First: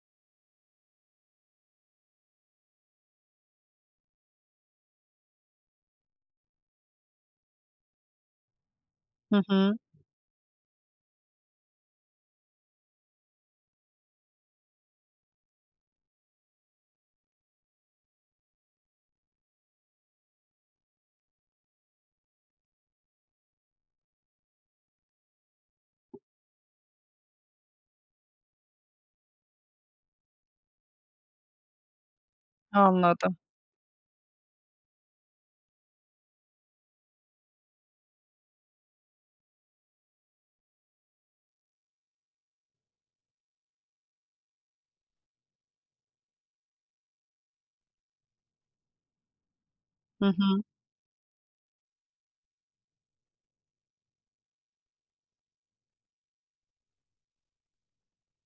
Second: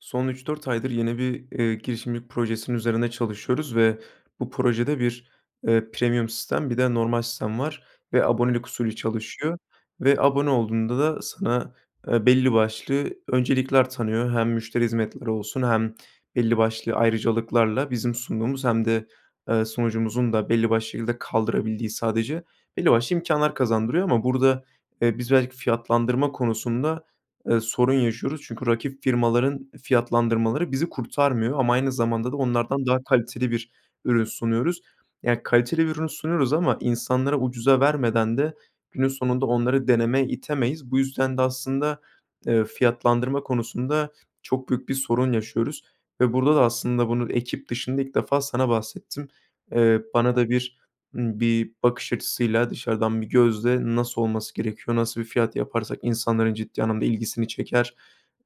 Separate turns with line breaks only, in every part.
Son 3-4 aydır yeni bir, eee, girişimcilik projesinin üzerinde çalışıyoruz ve bu projede bir, eee, premium sistem bir de normal sistem var ve abonelik usulü
Hı
çalışıyor
hı.
ve abone olduğunda da sana, eee, belli başlı öncelikler tanıyor. Hem müşteri hizmetleri olsun hem belli başlı ayrıcalıklarla bizim sunduğumuz hem de, eee, sunucumuzun da belli başlı şekilde kaldırabildiği sadece belli başlı imkânlar kazandırıyor ama burada, eee, biz belki fiyatlandırma konusunda, eee, sorun yaşıyoruz. Çünkü rakip firmaların fiyatlandırmaları bizi kurtarmıyor ama aynı zamanda da onlardan daha
Anladım.
kaliteli bir ürün sunuyoruz. Ya, kaliteli bir ürün sunuyoruz ama insanlara ucuza vermeden de günün sonunda onları denemeye itemeyiz. Bu yüzden de aslında, eee, fiyatlandırma konusunda çok büyük bir sorun yaşıyoruz ve burada da aslında bunu ekip dışında ilk defa sana bahsettim. Eee,
Hı
bana da
hı.
bir, ımm, bir bakış açısıyla dışarıdan bir gözle nasıl olması gerekiyor, nasıl bir fiyat yaparsak insanların ciddi anlamda ilgisini çeker,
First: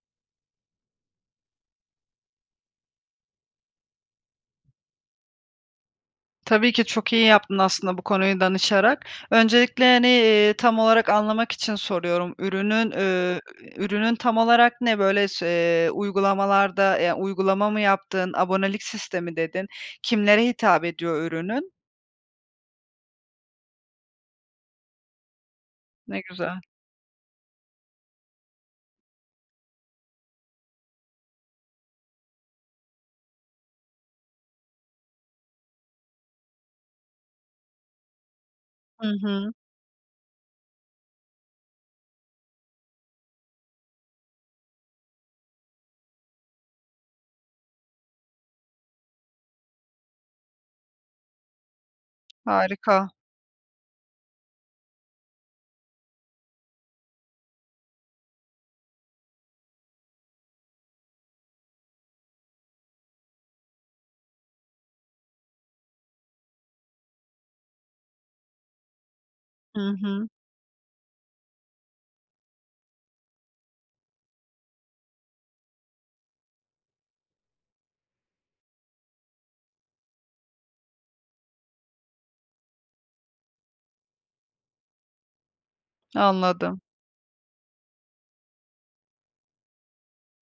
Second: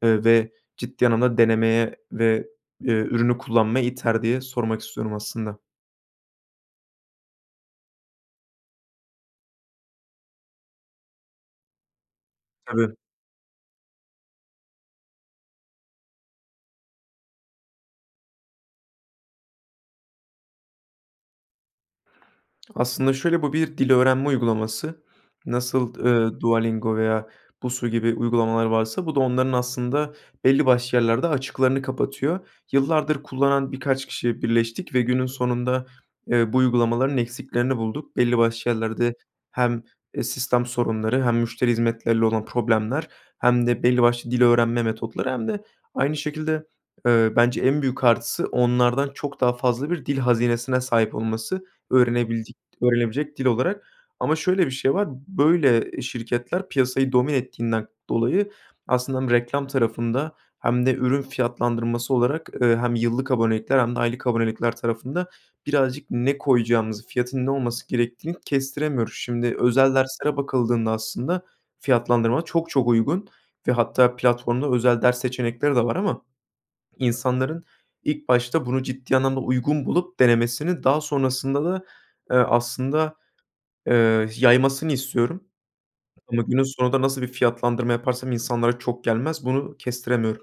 eee, ve ciddi anlamda denemeye ve, eee, ürünü kullanmaya iter, diye sormak istiyorum aslında.
Tabii ki, çok iyi yaptın aslında bu konuyu danışarak. Öncelikle, hani, ııı, tam olarak anlamak için soruyorum. Ürünün,
Tabii.
ü ürünün tam olarak ne? Böyle se uygulamalarda, yani, uygulama mı yaptın? Abonelik sistemi dedin. Kimlere hitap ediyor ürünün?
Aslında şöyle, bu bir dil öğrenme uygulaması. Nasıl,
Ne
ııı,
güzel.
Duolingo veya Busuu gibi uygulamalar varsa bu da onların aslında belli başlı yerlerde açıklarını kapatıyor. Yıllardır kullanan birkaç kişi birleştik ve günün sonunda, eee, bu uygulamaların eksiklerini bulduk. Belli başlı
Hı
yerlerde
hı.
hem, eee, sistem sorunları hem müşteri hizmetleriyle olan problemler hem de belli başlı dil öğrenme metotları hem de aynı şekilde, eee, bence en büyük artısı onlardan çok daha fazla bir dil hazinesine sahip olması. Öğrenebildik
Harika.
öğrenebilecek dil olarak. Ama şöyle bir şey var; böyle, ııı, şirketler piyasayı domine ettiğinden dolayı aslında hem reklam tarafında hem de ürün fiyatlandırması olarak, ııı, hem yıllık abonelikler hem de aylık abonelikler tarafında birazcık ne koyacağımızı, fiyatın ne olması gerektiğini kestiremiyoruz. Şimdi
Hı
özel
hı.
derslere bakıldığında, aslında, fiyatlandırma çok çok uygun ve hatta platformda özel ders seçenekleri de var ama insanların ilk başta bunu ciddi anlamda uygun bulup, denemesini, daha sonrasında da, ııı, aslında, ııı, yaymasını istiyorum. Ama günün
Anladım.
sonunda nasıl bir fiyatlandırma yaparsam insanlara çok gelmez, bunu kestiremiyorum.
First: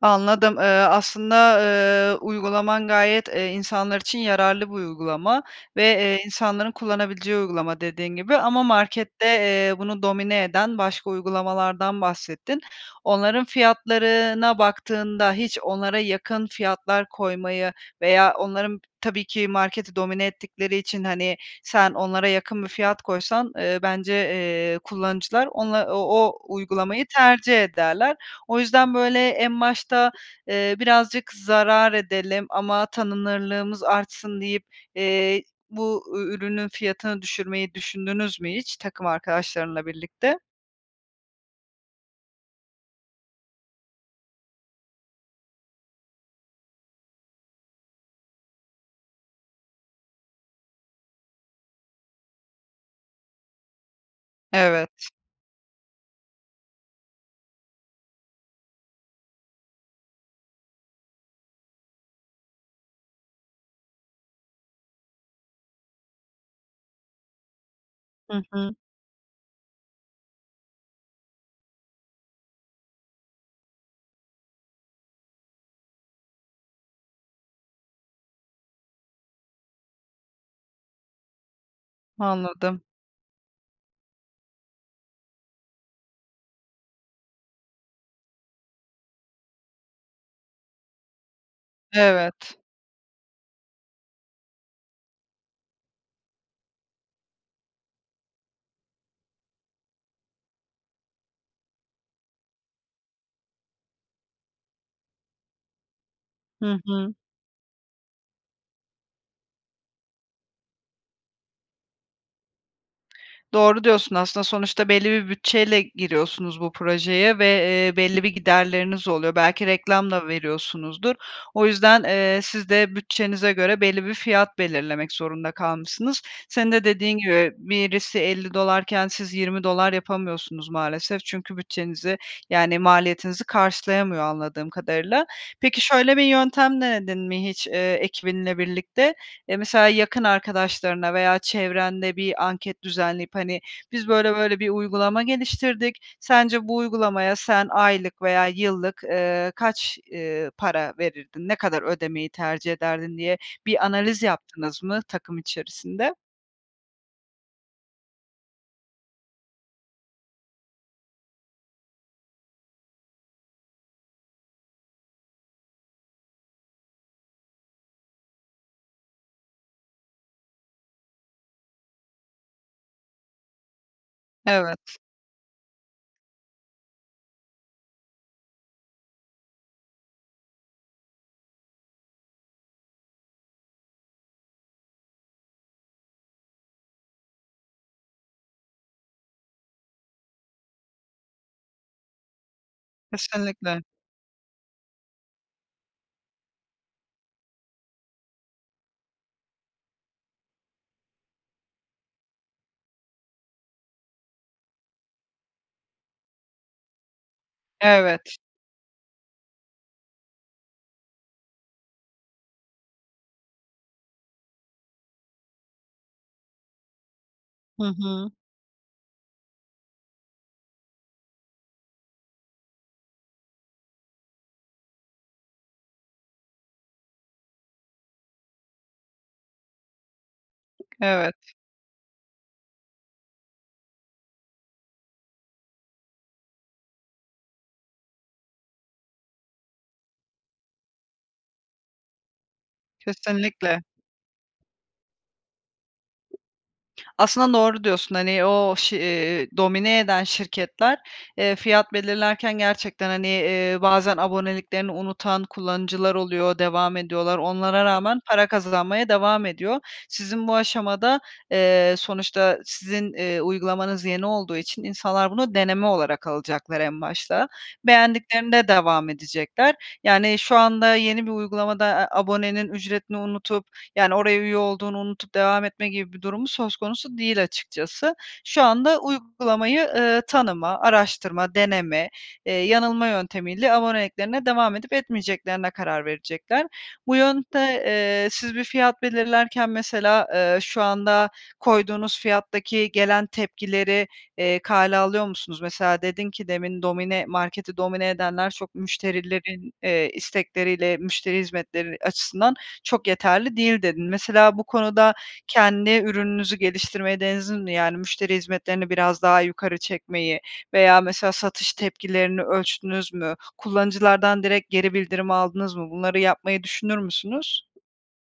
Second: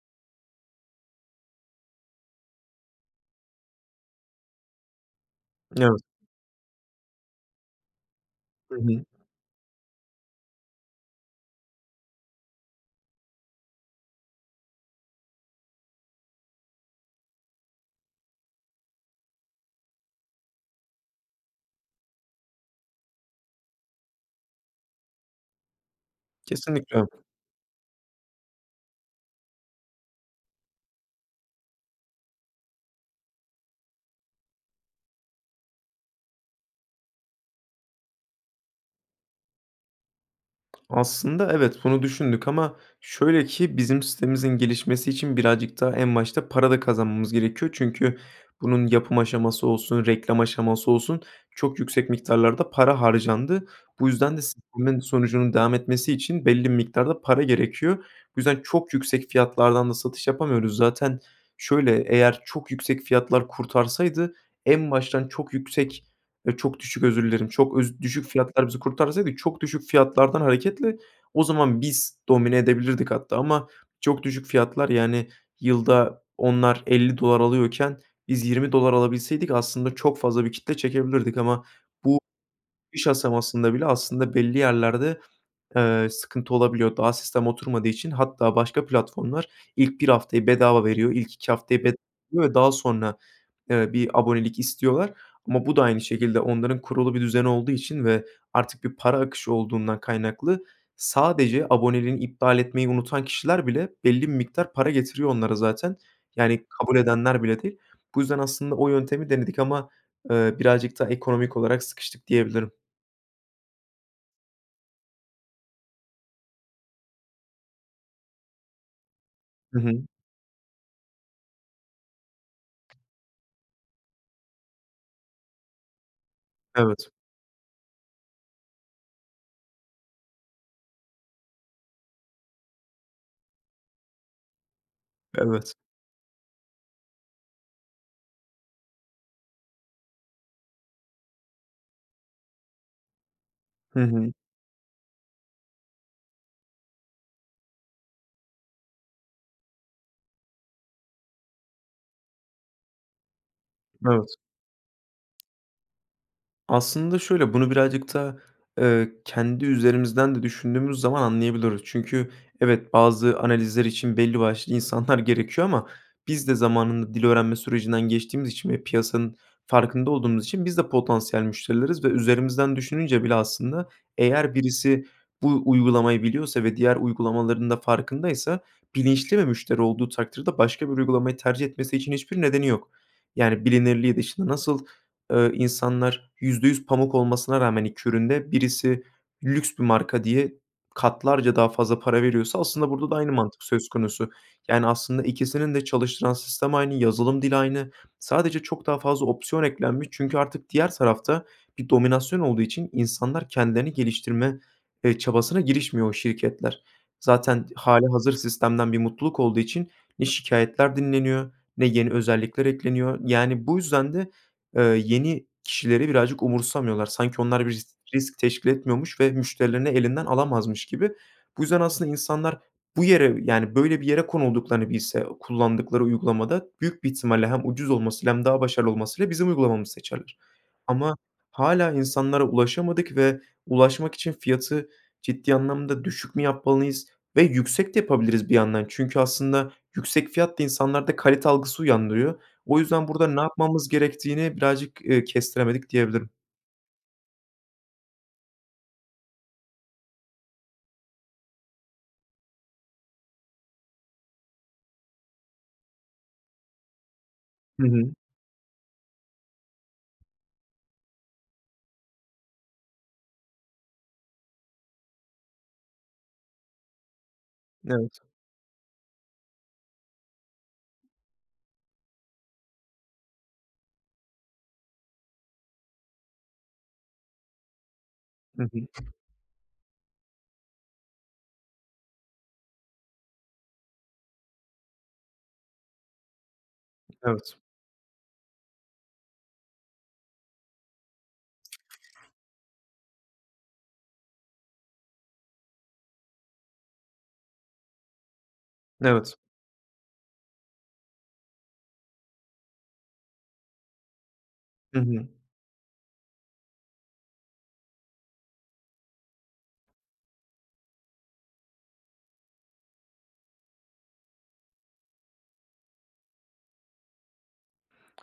Anladım. Eee, aslında, eee, uygulaman gayet, eee, insanlar için yararlı bir uygulama ve,
Evet.
eee, insanların kullanabileceği uygulama dediğin gibi ama
Hı hı.
markette, eee, bunu domine eden başka uygulamalardan bahsettin. Onların fiyatlarına baktığında hiç onlara yakın fiyatlar koymayı veya onların tabii ki marketi domine ettikleri için, hani, sen onlara yakın bir fiyat koysan, eee, bence, eee, kullanıcılar ona o o
Kesinlikle
uygulamayı
[unintelligible]
tercih ederler. O yüzden böyle en başta, eee, birazcık zarar edelim ama tanınırlığımız artsın deyip, eee, bu ü ürünün fiyatını düşürmeyi düşündünüz mü hiç takım arkadaşlarınla birlikte?
Aslında evet, bunu düşündük ama şöyle ki bizim sitemizin gelişmesi için birazcık da en başta para da kazanmamız gerekiyor. Çünkü bunun yapım aşaması olsun, reklam aşaması olsun çok yüksek miktarlarda para harcandı. Bu yüzden de s bunların
Evet.
sonucunun devam etmesi için belli bir miktarda para gerekiyor. Bu yüzden çok yüksek fiyatlardan da satış yapamıyoruz. Zaten şöyle, eğer çok yüksek fiyatlar kurtarsaydı en baştan çok yüksek eee, çok düşük özür dilerim. Çok öz düşük
Hı
fiyatlar
hı.
bizi kurtarsaydı çok düşük fiyatlardan hareketle o zaman biz domine edebilirdik hatta. Ama çok düşük fiyatlar yani yılda onlar $50 alıyorken biz $20 alabilseydik aslında çok fazla bir kitle çekebilirdik ama bu
Anladım.
[unintelligible] iş aşamasında bile aslında belli yerlerde, eee, sıkıntı olabiliyor daha sistem oturmadığı için hatta başka platformlar ilk 1 haftayı bedava veriyor, ilk 2 haftayı bed yor ve
Evet.
daha sonra, eee, bir abonelik istiyorlar. Ama bu da aynı şekilde onların kurulu bir düzeni olduğu için ve artık bir para akışı olduğundan kaynaklı. Sadece aboneliğini iptal etmeyi unutan kişiler bile belli bir miktar para getiriyor onlara zaten. Yani
Hı
kabul
hı.
edenler bile değil. Bu yüzden aslında o yöntemi denedik ama, eee, birazcık da ekonomik olarak sıkıştık diyebilirim.
Doğru diyorsun aslında. Sonuçta belli bir bütçeyle giriyorsunuz bu projeye ve, eee, belli bir giderleriniz oluyor. Belki
Hı hı.
reklam da veriyorsunuzdur. O yüzden, eee, siz de bütçenize göre belli bir fiyat belirlemek zorunda kalmışsınız. Senin de
Evet.
dediğin gibi birisi $50 iken siz $20 yapamıyorsunuz maalesef. Çünkü bütçenizi yani maliyetinizi karşılayamıyor anladığım kadarıyla.
Evet.
Peki, şöyle bir yöntem denedin mi hiç, eee, ekibinle birlikte? Eee, mesela yakın arkadaşlarına veya çevrende bir anket düzenleyip, hani,
Hı
biz
hı.
böyle böyle bir uygulama geliştirdik. Sence bu uygulamaya sen aylık veya yıllık, ııı, kaç, ııı, para verirdin, ne kadar ödemeyi tercih ederdin diye bir analiz
Evet.
yaptınız mı takım içerisinde?
Aslında şöyle, bunu birazcık da, ııı, kendi üzerimizden de düşündüğümüz zaman anlayabiliyoruz. Çünkü evet, bazı analizler için belli başlı insanlar gerekiyor ama biz de zamanında dil öğrenme sürecinden geçtiğimiz için ve piyasanın farkında olduğumuz için biz de potansiyel müşterileriz ve üzerimizden düşününce bile aslında eğer
Evet.
birisi bu uygulamayı biliyorsa ve diğer uygulamaların da farkındaysa bilinçli bir müşteri olduğu takdirde başka bir uygulamayı tercih etmesi için hiçbir nedeni yok. Yani, bilinirliği dışında. Nasıl, ııı, insanlar %100 pamuk olmasına rağmen 2 ürün de birisi lüks bir marka diye katlarca daha fazla para veriyorsa aslında burada da aynı mantık
Kesinlikle.
söz konusu. Yani, aslında ikisinin de çalıştıran sistem aynı, yazılım dili aynı. Sadece çok daha fazla opsiyon eklenmiş çünkü artık diğer tarafta bir dominasyon olduğu için insanlar kendilerini geliştirme, eee, çabasına girişmiyor o şirketler. Zaten hâlihazır
Evet.
sistemden bir mutluluk olduğu için ne şikâyetler dinleniyor ne yeni özellikler ekleniyor. Yani bu yüzden de, ııı, yeni kişileri birazcık umursamıyorlar. Sanki onlar bir
Hı
risk
hı.
risk teşkil etmiyormuş ve müşterilerini elinden alamazmış gibi. Bu yüzden aslında insanlar bu yere, yani, böyle, bir yere konulduklarını bilse kullandıkları uygulamada büyük bir ihtimalle hem ucuz olmasıyla hem daha başarılı olmasıyla bizim uygulamamızı seçerler. Ama
Evet.
hâlâ insanlara ulaşamadık ve ulaşmak için fiyatı ciddi anlamda düşük mü yapmalıyız ve yüksek de yapabiliriz bir yandan. Çünkü aslında yüksek fiyat da insanlarda kalite algısı uyandırıyor. O yüzden burada ne
Kesinlikle.
yapmamız gerektiğini birazcık, ııı, kestiremedik diyebilirim.
Aslında doğru diyorsun, hani, o ş iii, domine eden şirketler, eee, fiyat belirlerken gerçekten, hani, eee, bazen aboneliklerini unutan kullanıcılar oluyor, devam ediyorlar. Onlara
Hı hı.
rağmen para kazanmaya devam ediyor. Sizin bu aşamada, eee, sonuçta sizin, ııı, uygulamanız yeni olduğu için insanlar bunu deneme olarak alacaklar en başta.
Evet.
Beğendiklerinde devam edecekler yani şu anda yeni bir uygulamada a abonenin ücretini unutup yani oraya üye olduğunu unutup devam etme gibi bir durumu söz konusu değil açıkçası.
Hı
Şu
hı.
anda uygulamayı, ııı, tanıma, araştırma, deneme, eee, yanılma yöntemiyle aboneliklerine devam edip etmeyeceklerine karar verecekler. Bu
Evet.
yönte eee, siz bir fiyat belirlerken mesela, ııı, şu anda koyduğunuz fiyattaki gelen tepkileri, eee, kale alıyor musunuz? Mesela dedin ki demin, "Domine marketi domine edenler çok
Evet.
müşterilerin, eee, istekleriyle müşteri hizmetleri açısından çok yeterli değil." dedin. Mesela bu
Hı
konuda
hı.
kendi ürününüzü geliştirmeyi [unintelligible] yani müşteri hizmetlerini biraz daha yukarı çekmeyi veya mesela satış tepkilerini ölçtünüz mü? Kullanıcılardan direkt geri bildirim aldınız mı? Bunları yapmayı düşünür müsünüz?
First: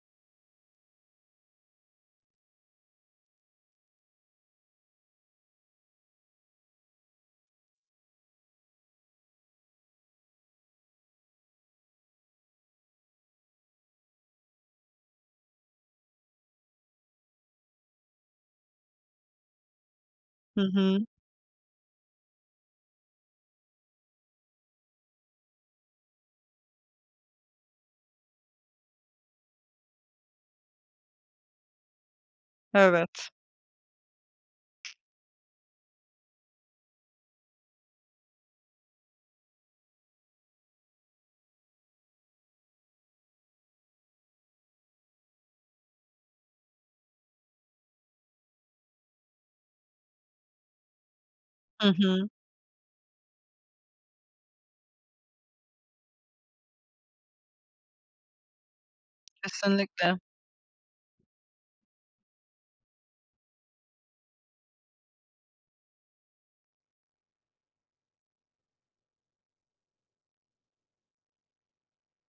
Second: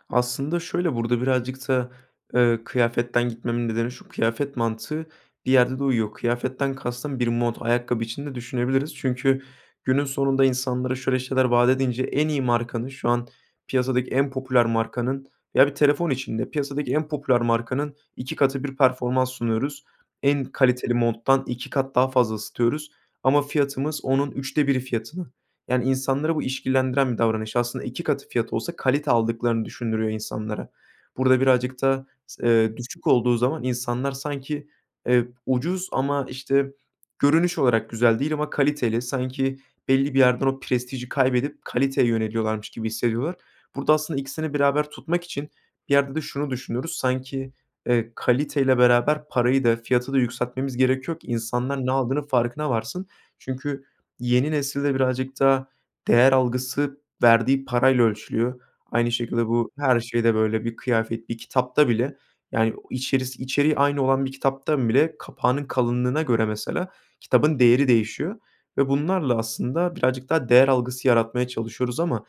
Aslında şöyle, burada birazcık da, ııı, kıyafetten gitmemin nedeni şu: Kıyafet mantığı bir yerde de uyuyor. Kıyafetten kastım bir mont. Ayakkabı için de düşünebiliriz. Çünkü günün sonunda insanlara şöyle şeyler vaat edince en iyi markanın, şu an piyasadaki en popüler markanın veya bir telefon için de piyasadaki en popüler markanın 2 katı bir performans sunuyoruz. En
Hı
kaliteli
hı.
monttan 2 kat daha fazla ısıtıyoruz ama fiyatımız onun 3’te 1’i fiyatına. Yani, insanları bu işkillendiren bir davranış. Aslında 2 katı fiyatı olsa kalite aldıklarını düşündürüyor insanlara. Burada birazcık da s ııı, düşük
Evet.
olduğu zaman insanlar sanki, eee, ucuz ama, işte, görünüş olarak güzel değil ama kaliteli, sanki belli bir yerden o prestiji kaybedip kaliteye yöneliyorlarmış gibi hissediyorlar. Burada aslında ikisini beraber tutmak için bir yerde de şunu düşünüyoruz, sanki, eee, kaliteyle beraber parayı da fiyatı da yükseltmemiz gerekiyor ki insanlar
Hı
ne aldığının
hı.
farkına varsın. Çünkü yeni nesilde birazcık daha değer algısı verdiği parayla ölçülüyor. Aynı şekilde bu her
Kesinlikle.
şeyde böyle. Bir kıyafet, bir kitapta bile yani o içerisi içeriği aynı olan bir kitaptan bile kapağının kalınlığına göre mesela kitabın değeri değişiyor ve bunlarla aslında birazcık daha değer algısı yaratmaya çalışıyoruz ama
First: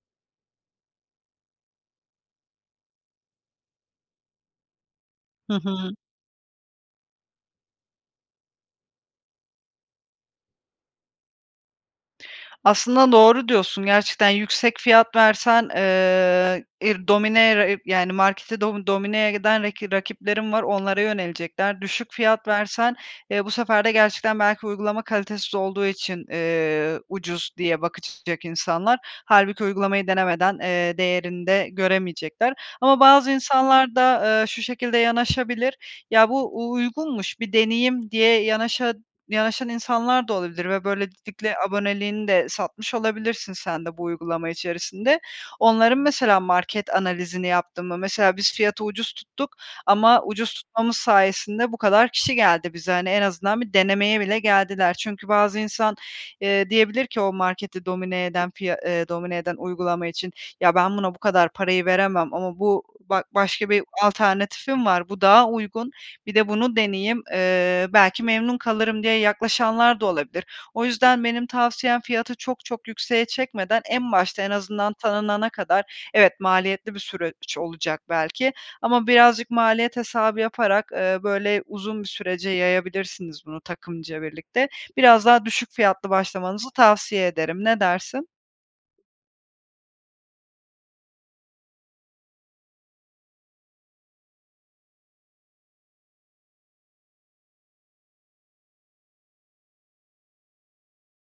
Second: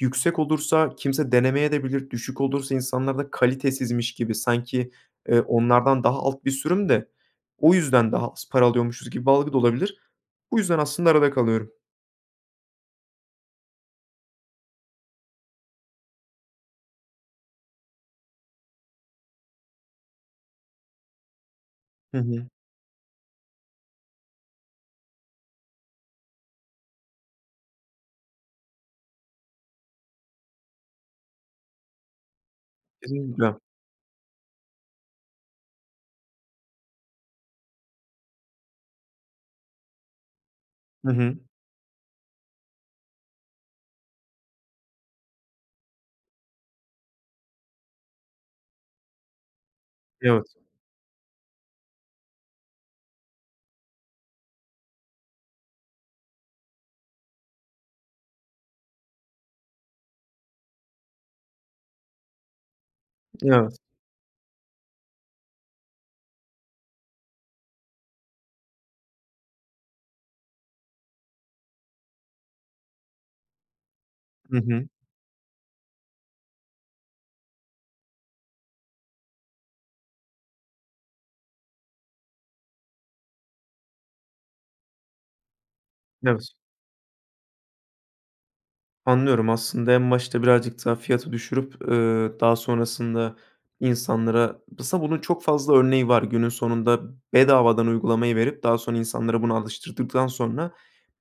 yüksek olursa kimse denemeyebilir de, düşük olursa insanlarda kalitesizmiş gibi sanki, ııı,
Hı hı.
onlardan daha alt bir sürüm de o yüzden daha az para alıyormuşuz gibi bir algı da olabilir. Bu yüzden aslında arada kalıyorum.
Aslında doğru diyorsun. Gerçekten yüksek fiyat versen, ııı, ir dominere yani marketi domi domineye giden raki rakiplerin var, onlara yönelecekler. Düşük
Hı hı.
fiyat versen, eee, bu sefer de gerçekten belki uygulama kalitesiz olduğu için, eee, ucuz diye bakacak insanlar. Hâlbuki uygulamayı denemeden, eee, değerini de göremeyecekler. Ama bazı
[unintelligible]
insanlar da, ııı, şu şekilde yanaşabilir: Ya bu u uygunmuş, bir deneyim diye yanaşa yanaşan insanlar da olabilir ve
Hı hı.
böylelikle aboneliğini de satmış olabilirsin sen de bu uygulama içerisinde. Onların mesela market analizini yaptın mı? Mesela biz fiyatı ucuz tuttuk ama
Evet.
ucuz tutmamız sayesinde bu kadar kişi geldi bize. Hani, en azından bir denemeye bile geldiler. Çünkü bazı insan, eee, diyebilir ki o marketi domine eden piya ııı, domine eden uygulama için, "Ya ben buna bu kadar parayı veremem ama bu ba başka
Evet.
bir alternatifim var, bu daha uygun, bir de bunu deneyeyim. Eee, belki memnun kalırım." diye yaklaşanlar da olabilir. O yüzden benim tavsiyem fiyatı çok çok yükseğe çekmeden en başta en
Hı hı.
azından tanınana kadar evet maliyetli bir süreç olacak belki ama birazcık maliyet hesabı yaparak, ııı, böyle uzun bir sürece yayabilirsiniz bunu takımca birlikte. Biraz daha düşük fiyatlı
Evet.
başlamanızı tavsiye ederim. Ne dersin?
Anlıyorum aslında. En başta birazcık daha fiyatı düşürüp, eee, daha sonrasında insanlara, [unintelligible] bunun çok fazla örneği var günün sonunda. Bedavadan uygulamayı verip daha sonra insanlara bunu alıştırdıktan sonra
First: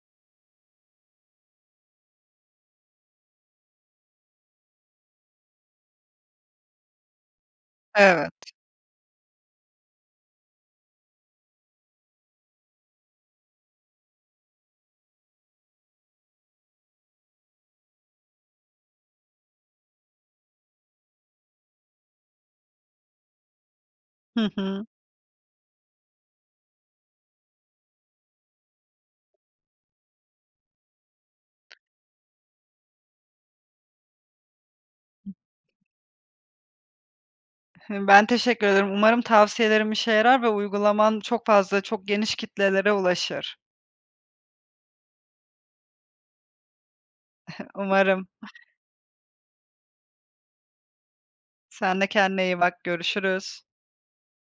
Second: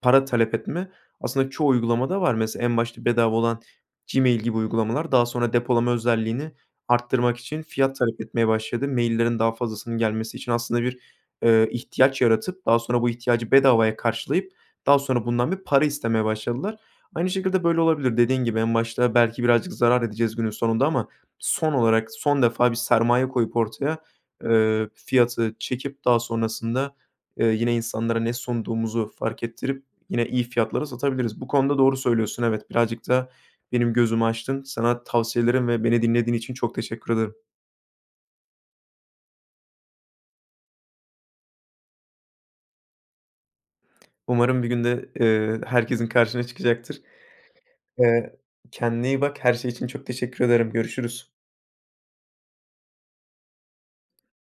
para talep etme aslında çoğu uygulamada var. Mesela en başta bedava olan Gmail gibi uygulamalar daha sonra depolama özelliğini arttırmak için fiyat talep
Evet.
etmeye başladı. Maillerin daha fazlasının gelmesi için aslında bir, eee, ihtiyaç yaratıp daha sonra bu ihtiyacı bedavaya karşılayıp daha sonra bundan bir para istemeye başladılar. Aynı şekilde böyle olabilir. Dediğin gibi en başta belki birazcık zarar edeceğiz günün sonunda ama son olarak son defa bir sermaye koyup ortaya,
Hı hı.
eee, fiyatı çekip daha sonrasında, eee, yine insanlara ne sunduğumuzu fark ettirip yine iyi fiyatlara satabiliriz. Bu konuda doğru söylüyorsun, evet. Birazcık da benim gözümü açtın. Sana tavsiyelerin ve beni dinlediğin için çok teşekkür ederim.
Ben teşekkür ederim, umarım tavsiyelerim işe yarar ve uygulaman çok fazla, çok geniş kitlelere ulaşır.
Umarım bir gün de, eee, herkesin karşına çıkacaktır.
Umarım.
Eee, kendine iyi bak, her şey için çok teşekkür ederim. Görüşürüz.
Sen de kendine iyi bak, görüşürüz.